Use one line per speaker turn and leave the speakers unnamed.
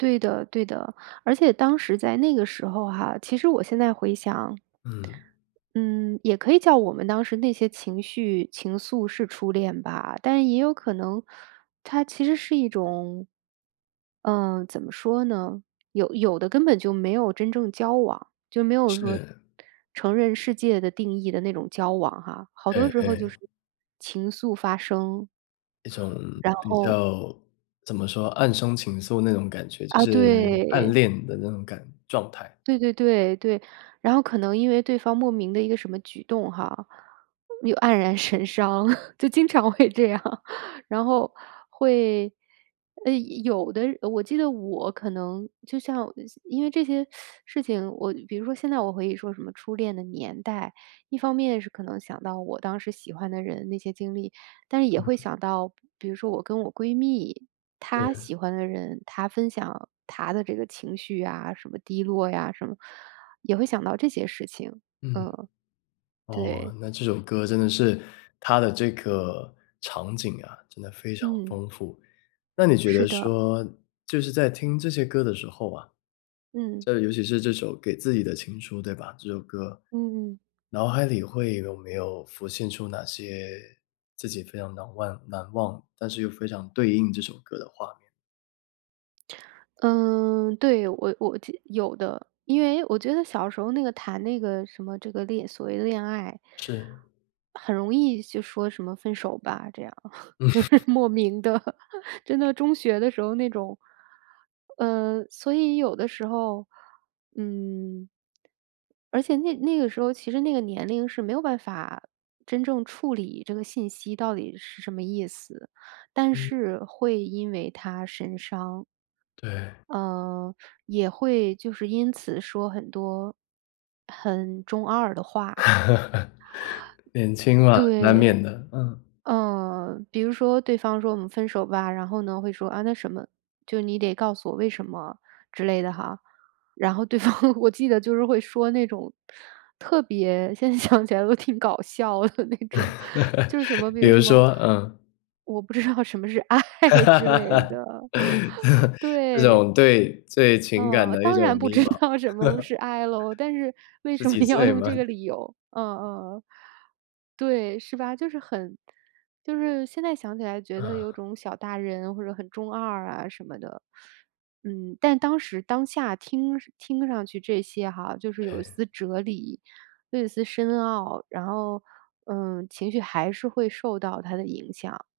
对的对的，而且当时在那个时候哈，其实我现在回想
嗯。
嗯，也可以叫我们当时那些情绪情愫是初恋吧，但也有可能它其实是一种嗯，怎么说呢，有有的根本就没有真正交往，就没有说
是。
承认世界的定义的那种交往哈，好多
哎
时候
哎。
就是情愫发生。
一种
然
比
后
较怎么说，暗生情愫那种感觉，就
啊，
是暗
对。
恋的那种感状态。
对对对，对。然后可能因为对方莫名的一个什么举动哈，又黯然神伤，就经常会这样。然后会呃，有的我记得我可能就像因为这些事情我比如说现在我可以说什么初恋的年代，一方面是可能想到我当时喜欢的人那些经历，但是也会
嗯。
想到，比如说我跟我闺蜜，她
是。
喜欢的人，她分享她的这个情绪呀，什么低落呀，什么，也会想到这些事情，
嗯。
嗯。对。
哦，那这首歌真的是它的这个场景啊，真的非常
嗯。
丰富。那你觉
是
得
的。
说，就是在听这些歌的时候啊，
嗯。
这尤其是这首《给自己的情书》，对吧？这首歌，
嗯。
脑海里会有没有浮现出哪些自己非常难万难忘，但是又非常对应这首歌的画面？
嗯，对我我就有的。因为我觉得小时候那个谈那个什么这个恋所谓的恋爱……
是。
很容易就说什么分手吧，这样。就是
嗯。
莫名地真的中学的时候那种呃，所以有的时候，嗯而且那那个时候，其实那个年龄是没有办法真正处理这个信息到底是什么意思，但
嗯。
是会因为它神伤。
对。
呃，也会就是因此说很多很中二的话。
年轻嘛，难
对。
免的。嗯。
嗯，比如说对方说我们分手吧，然后呢，会说，啊，那什么，就是你得告诉我为什么之类的哈。然后对方我记得就是会说那种，特别现在想起来都挺搞笑的那种，就是什么，比
比
如
如
什么
说？嗯。
我不知道什么是爱之类 的，
这
对。
种对对情感
呃，
的一
当然
种
不
迷
知
茫。
道什么 是爱咯，但是为
十
什么
几
要
岁
用这
吗？
个理由？呃呃呃，对，是吧？就是很就是现在想起来觉得有
嗯。
种小大人或者很中二啊什么的，嗯，但当时当下听听上去这些哈，就是有一
哎。
丝哲理，又有一丝深奥。然后，呃，情绪还是会受到它的影响。